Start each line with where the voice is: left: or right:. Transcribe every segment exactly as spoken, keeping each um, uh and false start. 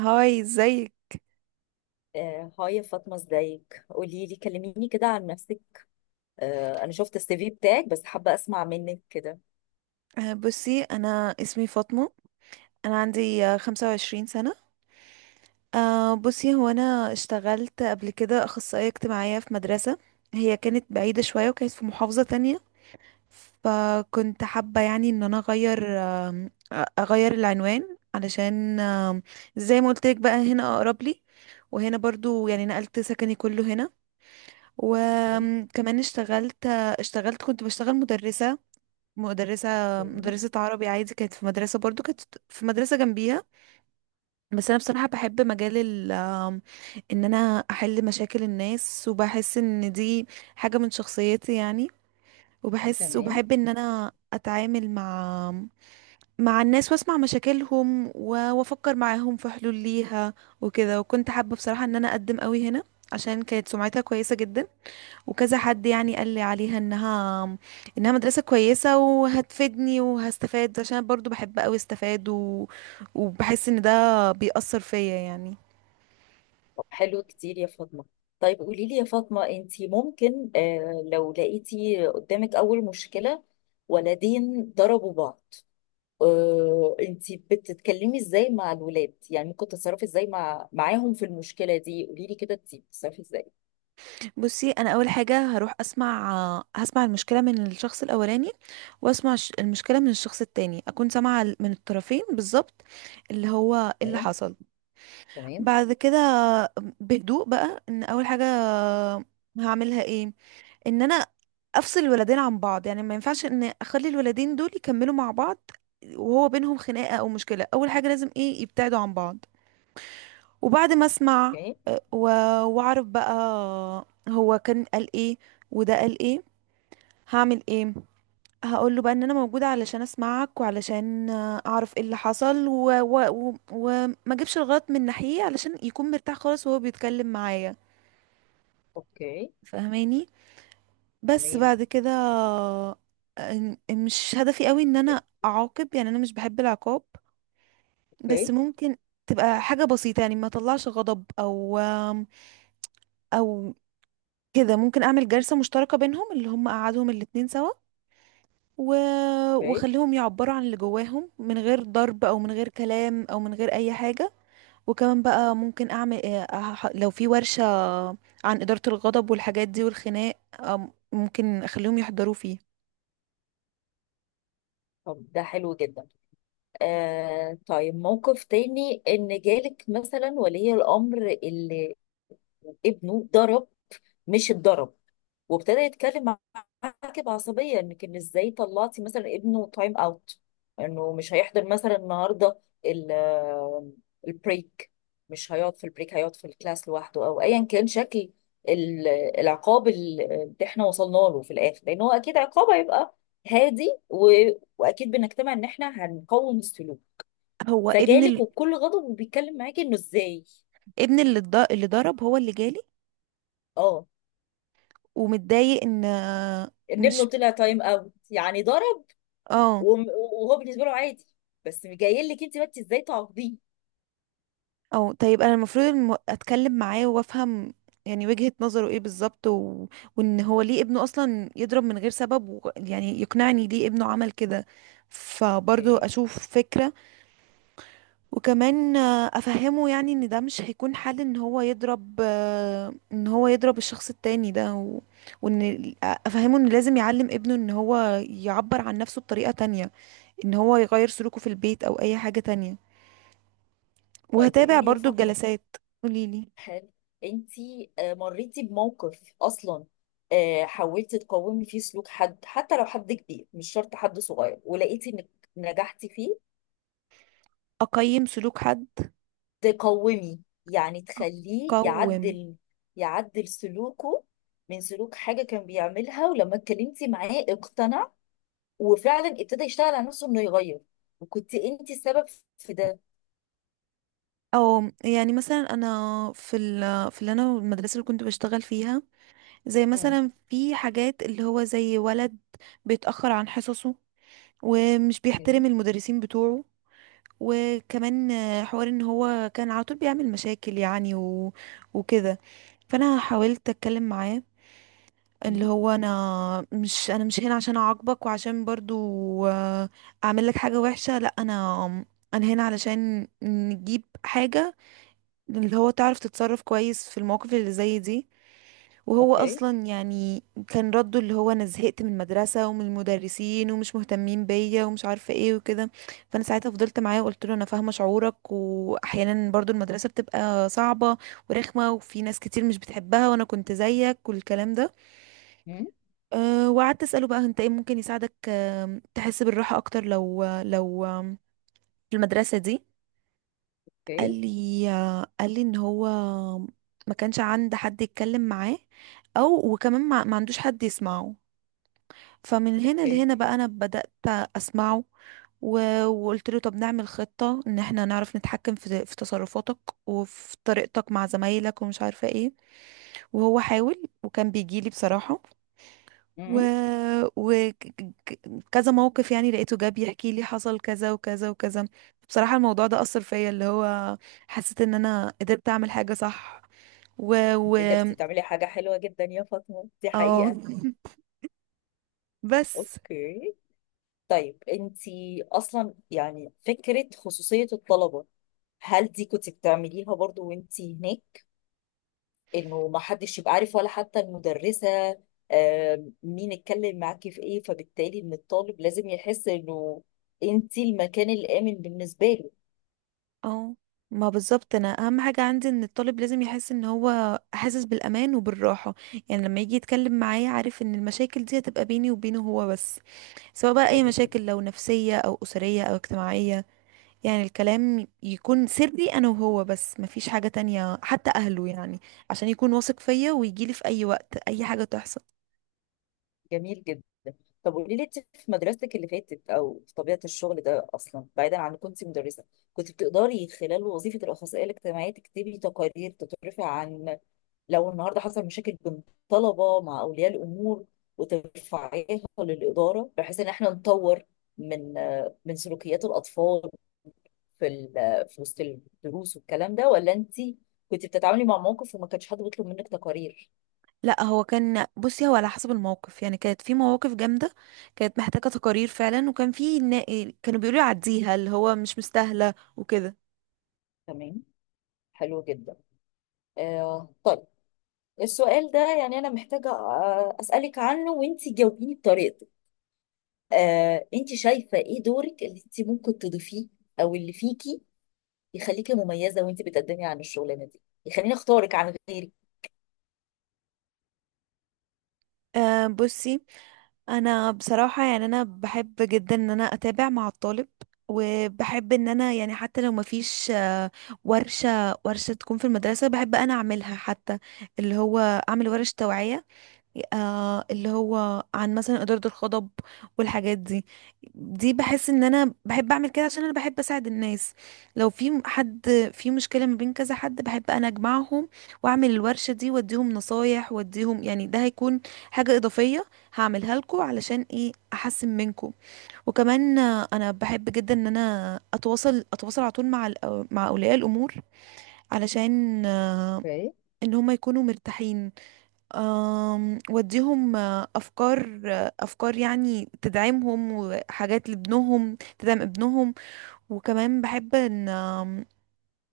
right: هاي، ازيك؟
left: آه، هاي فاطمة، ازيك؟ قولي لي، كلميني كده عن نفسك. آه، انا شفت السي في بتاعك، بس حابة اسمع منك كده.
right: آه، بصي، انا اسمي فاطمة. انا عندي آه، خمسة وعشرين سنة. آه، بصي، هو انا اشتغلت قبل كده اخصائية اجتماعية في مدرسة، هي كانت بعيدة شوية وكانت في محافظة تانية. فكنت حابة يعني ان انا اغير، آم، أ- اغير العنوان علشان آم، زي ما قلت لك، بقى هنا اقرب لي. وهنا برضو يعني نقلت سكني كله هنا، وكمان اشتغلت. اشتغلت كنت بشتغل مدرسة، مدرسة
left: تمام،
right: مدرسة عربي عادي، كانت في مدرسة برضو، كانت في مدرسة جنبيها. بس انا بصراحة بحب مجال ال آم، ان انا احل مشاكل الناس، وبحس ان دي حاجة من شخصيتي يعني. وبحس
left: تمام.
right: وبحب ان انا اتعامل مع مع الناس، واسمع مشاكلهم، و- وافكر معاهم في حلول ليها وكده. وكنت حابة بصراحة ان انا اقدم قوي هنا، عشان كانت سمعتها كويسة جدا، وكذا حد يعني قال لي عليها انها انها مدرسة كويسة وهتفيدني وهستفاد، عشان أنا برضو بحب قوي استفاد و... وبحس ان ده بيأثر فيا يعني.
left: طب حلو كتير يا فاطمة. طيب قولي لي يا فاطمة، انتي ممكن آه، لو لقيتي قدامك اول مشكلة، ولدين ضربوا بعض، آه، انتي بتتكلمي ازاي مع الولاد؟ يعني ممكن تتصرفي ازاي مع معاهم في المشكلة دي؟ قولي لي كده، انتي بتتصرفي ازاي؟
right: بصي، انا اول حاجة هروح اسمع هسمع المشكلة من الشخص الاولاني، واسمع الش- المشكلة من الشخص التاني، اكون سامعة ال- من الطرفين بالظبط، اللي هو إيه اللي
left: تمام،
right: حصل.
left: تمام.
right: بعد كده، بهدوء بقى، ان اول حاجة هعملها ايه، ان انا افصل الولدين عن بعض، يعني ما ينفعش ان اخلي الولدين دول يكملوا مع بعض وهو بينهم خناقة او مشكلة. اول حاجة لازم ايه، يبتعدوا عن بعض. وبعد ما اسمع،
left: اوكي،
right: آه، و- واعرف بقى هو كان قال ايه وده قال ايه، هعمل ايه. هقول له بقى ان انا موجودة علشان اسمعك، وعلشان آه، اعرف ايه اللي حصل، و... و... و... وما اجيبش الغلط من ناحية، علشان يكون مرتاح خالص وهو بيتكلم معايا،
left: اوكي.
right: فاهماني؟ بس
left: تمام.
right: بعد كده، إن- مش هدفي قوي ان انا اعاقب، يعني انا مش بحب العقاب. بس
left: اوكي،
right: ممكن تبقى حاجة بسيطة، يعني ما اطلعش غضب او او كده. ممكن اعمل جلسة مشتركة بينهم، اللي هم قعدهم الاتنين سوا، و...
left: اوكي.
right: واخليهم يعبروا عن اللي جواهم، من غير ضرب او من غير كلام او من غير اي حاجة. وكمان بقى ممكن اعمل إيه، أح- لو في ورشة عن إدارة الغضب والحاجات دي والخناق، أم- ممكن اخليهم يحضروا فيه.
left: طب ده حلو جدا. آه طيب، موقف تاني ان جالك مثلا ولي الامر اللي ابنه ضرب، مش اتضرب، وابتدى يتكلم عواقب عصبية، انك ان ازاي طلعتي مثلا ابنه تايم اوت، انه مش هيحضر مثلا النهارده ال- البريك، مش هيقعد في البريك، هيقعد في الكلاس لوحده، او ايا كان شكل ال- العقاب ال- اللي احنا وصلنا له في الاخر، لان هو اكيد عقاب هيبقى هادي، و... واكيد بنجتمع ان احنا هنقوم السلوك،
right: هو
left: فجالك
right: ابن،
left: وبكل غضب وبيتكلم معاكي انه ازاي.
right: ابن اللي اتض- اللي ضرب هو اللي جالي،
left: اه،
right: ومتضايق ان،
left: ان ابنه
right: مش،
left: طلع تايم اوت يعني ضرب.
right: اه.
left: وم- وهو بالنسبه له عادي، بس جاي لك انت بقى إنت ازاي تعاقبيه؟
right: او طيب، انا المفروض الم- اتكلم معاه وافهم يعني وجهة نظره ايه بالظبط و... وان هو ليه ابنه اصلا يضرب من غير سبب و... يعني يقنعني ليه ابنه عمل كده، فبرضه
left: اوكي.
right: اشوف فكرة. وكمان آه، افهمه يعني ان ده مش هيكون حل ان هو يضرب، آه، ان هو يضرب الشخص التاني ده و... وان افهمه ان لازم يعلم ابنه ان هو يعبر عن نفسه بطريقة تانية، ان هو يغير سلوكه في البيت او اي حاجة تانية.
left: طيب قولي
right: وهتابع
left: لي يا
right: برضو
left: فاطمة،
right: الجلسات. قوليلي.
left: هل انتي آه، مريتي بموقف اصلا آه، حاولتي تقاومي فيه سلوك حد، حتى لو حد كبير، مش شرط حد صغير، ولقيتي انك نجحتي فيه؟
right: اقيم سلوك حد؟
left: تقاومي يعني تخليه
right: اقوم.
left: يعدل يعدل سلوكه، من سلوك حاجة كان بيعملها، ولما اتكلمتي معاه اقتنع وفعلا ابتدى يشتغل على نفسه انه يغير، وكنت انتي السبب في ده.
right: او يعني مثلا انا في ال في اللي انا المدرسه اللي كنت بشتغل فيها، زي
left: امم.
right: مثلا في حاجات اللي هو زي ولد بيتاخر عن حصصه ومش بيحترم
left: اوكي.
right: المدرسين بتوعه. وكمان آه، حوار ان هو كان على طول بيعمل مشاكل يعني و... وكده. فانا حاولت اتكلم معاه، اللي
left: امم.
right: هو، انا مش انا مش هنا عشان اعاقبك، وعشان برضو آه، اعمل لك حاجة وحشة. لا، انا انا هنا علشان نجيب حاجة، اللي هو تعرف تتصرف كويس في المواقف اللي زي دي. وهو
left: اوكي.
right: اصلا يعني كان رده اللي هو، انا زهقت من المدرسة ومن المدرسين، ومش مهتمين بيا ومش عارفة ايه وكده. فانا ساعتها فضلت معاه وقلت له، انا فاهمة شعورك، واحيانا برضو المدرسة بتبقى صعبة ورخمة، وفي ناس كتير مش بتحبها، وانا كنت زيك والكلام ده.
left: امم.
right: أه، وقعدت أسأله بقى، انت ايه ممكن يساعدك، آم، تحس بالراحة اكتر، لو لو آم، في المدرسة دي. قال
left: اوكي.
right: لي آه، قال لي ان هو ما كانش عند حد يتكلم معاه، او وكمان ما, ما عندوش حد يسمعه. فمن هنا
left: اوكي.
right: لهنا بقى، انا بدأت اسمعه، و- وقلت له، طب نعمل خطة ان احنا نعرف نتحكم في في تصرفاتك وفي طريقتك مع زمايلك ومش عارفة ايه. وهو حاول وكان بيجيلي بصراحة، و...
left: مم.
right: وكذا موقف يعني، لقيته جاب يحكي لي حصل كذا وكذا وكذا. بصراحة، الموضوع ده أثر فيا، اللي هو حسيت ان انا قدرت اعمل حاجة صح. و و
left: انت قدرتي تعملي حاجة حلوة جدا يا فاطمة، دي
right: اه.
left: حقيقة.
right: بس.
left: اوكي، طيب انت اصلا يعني فكرة خصوصية الطلبة، هل دي كنت بتعمليها برضو وانت هناك؟ انه ما حدش يبقى عارف، ولا حتى المدرسة، آم، مين اتكلم معاكي في ايه، فبالتالي ان الطالب لازم يحس انه انت المكان الآمن بالنسبة له.
right: اه. ما بالظبط، انا اهم حاجة عندي ان الطالب لازم يحس ان هو حاسس بالامان وبالراحة، يعني لما يجي يتكلم معايا، عارف ان المشاكل دي هتبقى بيني وبينه هو بس، سواء بقى اي
left: حلو
right: مشاكل
left: جدا.
right: لو نفسية او اسرية او اجتماعية. يعني الكلام يكون سري انا وهو بس، مفيش حاجة تانية حتى اهله يعني، عشان يكون واثق فيا ويجيلي في اي وقت اي حاجة تحصل.
left: جميل جدا. طب قولي لي، انت في مدرستك اللي فاتت او في طبيعه الشغل ده اصلا، بعيدا عن إنك كنت مدرسه، كنت بتقدري خلال وظيفه الاخصائيه الاجتماعيه تكتبي تقارير تترفع، عن لو النهارده حصل مشاكل بين طلبه مع اولياء الامور، وترفعيها للاداره، بحيث ان احنا نطور من من سلوكيات الاطفال في ال- في وسط الدروس والكلام ده؟ ولا انت كنت بتتعاملي مع موقف وما كانش حد بيطلب منك تقارير؟
right: لا، هو كان، بصي هو على حسب الموقف يعني، كانت في مواقف جامدة كانت محتاجة تقارير فعلا، وكان في نا- كانوا بيقولوا عديها، اللي هو مش مستاهلة وكده.
left: تمام. حلو جدا. آه طيب، السؤال ده يعني أنا محتاجة آه، أسألك عنه، وأنتي جاوبيني بطريقتك. آه، أنتي شايفة إيه دورك اللي أنتي ممكن تضيفيه، أو اللي فيكي يخليكي مميزة وأنتي بتقدمي عن الشغلانة دي، يخليني أختارك عن غيرك؟
right: آه بصي، انا بصراحة يعني انا بحب جدا ان انا اتابع مع الطالب، وبحب ان انا يعني حتى لو مفيش آه، ورشة ورشة تكون في المدرسة، بحب انا اعملها، حتى اللي هو اعمل ورش توعية، آه اللي هو عن مثلا إدارة الغضب والحاجات دي. دي بحس ان انا بحب اعمل كده، عشان انا بحب اساعد الناس. لو في م- حد في مشكلة ما بين كذا حد، بحب انا اجمعهم واعمل الورشة دي واديهم نصايح واديهم يعني. ده هيكون حاجة اضافية هعملها لكم، علشان ايه احسن منكم. وكمان آه، انا بحب جدا ان انا اتواصل اتواصل على طول مع الأو- مع اولياء الامور، علشان آه،
left: اوكي.
right: ان هم يكونوا مرتاحين، آم، وديهم آه، افكار، آه، افكار يعني تدعمهم وحاجات لابنهم تدعم ابنهم. وكمان بحب ان، آم،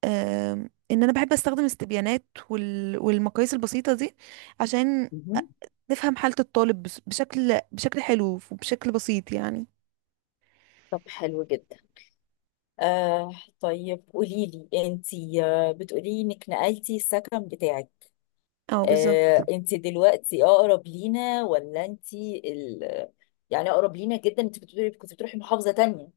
right: آم، ان انا بحب استخدم استبيانات وال- والمقاييس البسيطة دي، عشان أ-
left: مهم.
right: نفهم حالة الطالب بس- بشكل بشكل حلو وبشكل بسيط يعني.
left: طب حلو جدا. آه طيب قولي لي أنتي، آه، بتقولي إنك نقلتي السكن بتاعك.
right: اه
left: آه،
right: بالظبط.
left: انت دلوقتي اقرب لينا، ولا انت ال... يعني اقرب لينا جدا؟ انت بتقولي كنت بتروحي محافظة تانية،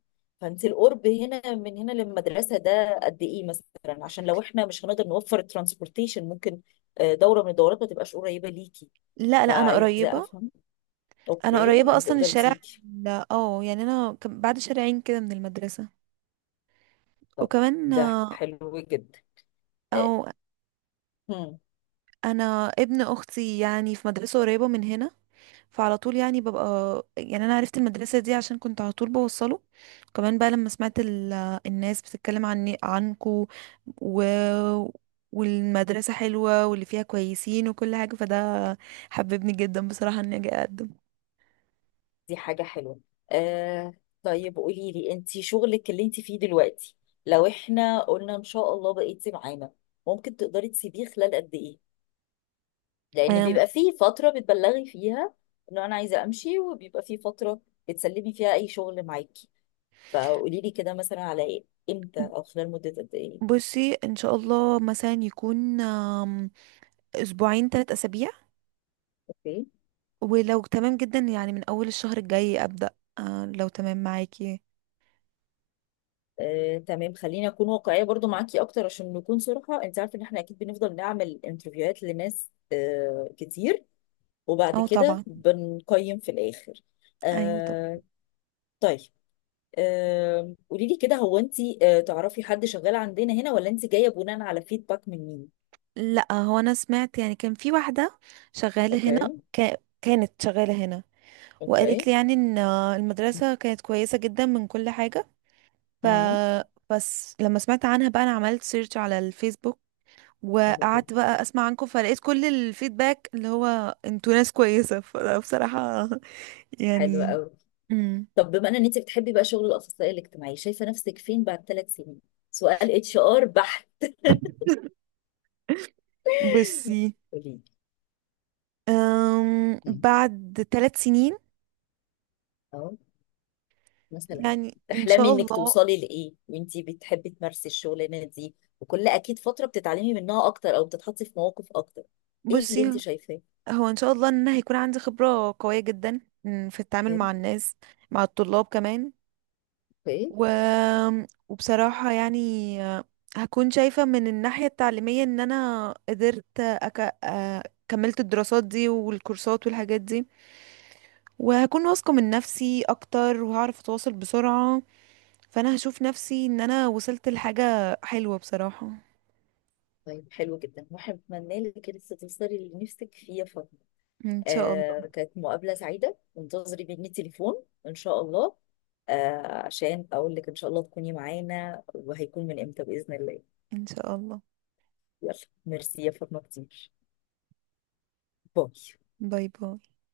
left: فانت القرب هنا من هنا للمدرسة ده قد ايه مثلا؟ عشان لو احنا مش هنقدر نوفر الترانسبورتيشن، ممكن آه، دورة من الدورات ما تبقاش قريبة ليكي،
right: لا، لا، انا
left: فعايزة
right: قريبة
left: افهم.
right: انا
left: اوكي،
right: قريبة
left: يعني
right: اصلا،
left: تقدري
right: الشارع.
left: تيجي.
right: لا، اه يعني، انا كم- بعد شارعين كده من المدرسة.
left: طب
right: وكمان
left: ده
right: آه،
left: حلو جدا.
right: او
left: آه،
right: انا ابن اختي يعني في مدرسه قريبه من هنا، فعلى طول يعني ببقى، يعني انا عرفت المدرسه دي عشان كنت على طول بوصله. كمان بقى لما سمعت ال... الناس بتتكلم عن عنكو، و... والمدرسه حلوه واللي فيها كويسين وكل حاجه، فده حببني جدا بصراحه اني اجي اقدم.
left: دي حاجة حلوة. آه طيب قولي لي انتي، شغلك اللي انتي فيه دلوقتي، لو احنا قلنا ان شاء الله بقيتي معانا، ممكن تقدري تسيبيه خلال قد ايه؟ لان
right: أم،
left: بيبقى فيه فترة بتبلغي فيها ان انا عايزة امشي، وبيبقى فيه فترة بتسلمي فيها اي شغل معاكي، فقولي لي كده مثلا على ايه، امتى، او خلال مدة قد ايه.
right: بصي، ان شاء الله مثلا يكون أم، اسبوعين، ثلاث اسابيع،
left: اوكي.
right: ولو تمام جدا يعني من اول الشهر الجاي ابدا، أه، لو تمام معاكي.
left: آه، تمام. خليني اكون واقعيه برضو معاكي اكتر، عشان نكون صراحه، انت عارفه ان احنا اكيد بنفضل نعمل انترفيوهات لناس آه، كتير، وبعد
right: اه
left: كده
right: طبعا.
left: بنقيم في الآخر.
right: ايوه. طب.
left: آه طيب، آه قولي لي كده، هو انت آه تعرفي حد شغال عندنا هنا، ولا انت جايه بناء على فيدباك من مين؟
right: لا، هو انا سمعت يعني كان في واحده شغاله هنا،
left: اوكي.
right: كا- كانت شغاله هنا، وقالت
left: اوكي.
right: لي يعني ان المدرسه كانت كويسه جدا من كل حاجه، ف
left: مم.
right: بس لما سمعت عنها بقى، انا عملت سيرش على الفيسبوك،
left: حلو
right: وقعدت
left: جدا.
right: بقى اسمع عنكم، فلقيت كل الفيدباك اللي هو انتوا ناس كويسه، فبصراحه.
left: حلو
right: يعني.
left: قوي.
right: امم.
left: طب بما ان انت بتحبي بقى شغل الاخصائي الاجتماعي، شايفه نفسك فين بعد ثلاث سنين؟ سؤال اتش ار بحت.
right: بصي،
left: قولي
right: أم
left: لي
right: بعد ثلاث سنين،
left: مثلا،
right: يعني ان
left: تحلمي
right: شاء
left: انك
right: الله.
left: توصلي لايه وانتي بتحبي تمارسي الشغلانه دي؟ وكل اكيد فتره بتتعلمي منها اكتر، او بتتحطي في مواقف اكتر، ايه اللي انت
right: بصي
left: شايفاه؟
right: هو ان شاء الله ان أنا هيكون عندي خبرة قوية جدا، م، في التعامل
left: حلو.
right: مع الناس، مع الطلاب كمان،
left: ايه؟
right: و... وبصراحة يعني، آه، هكون شايفة من الناحية التعليمية ان انا قدرت أك... آه، كملت الدراسات دي والكورسات والحاجات دي، وهكون واثقة من نفسي اكتر، وهعرف اتواصل بسرعة. فانا هشوف نفسي ان انا وصلت لحاجة حلوة بصراحة.
left: طيب حلو جدا، واتمنى لك انك توصلي اللي نفسك فيه يا فاطمه.
right: ان شاء الله.
left: آه كانت مقابله سعيده، وانتظري مني تليفون ان شاء الله، آه عشان اقول لك ان شاء الله تكوني معانا، وهيكون من امتى باذن الله.
right: ان شاء الله.
left: يلا، ميرسي يا فاطمه كتير. باي.
right: باي، باي.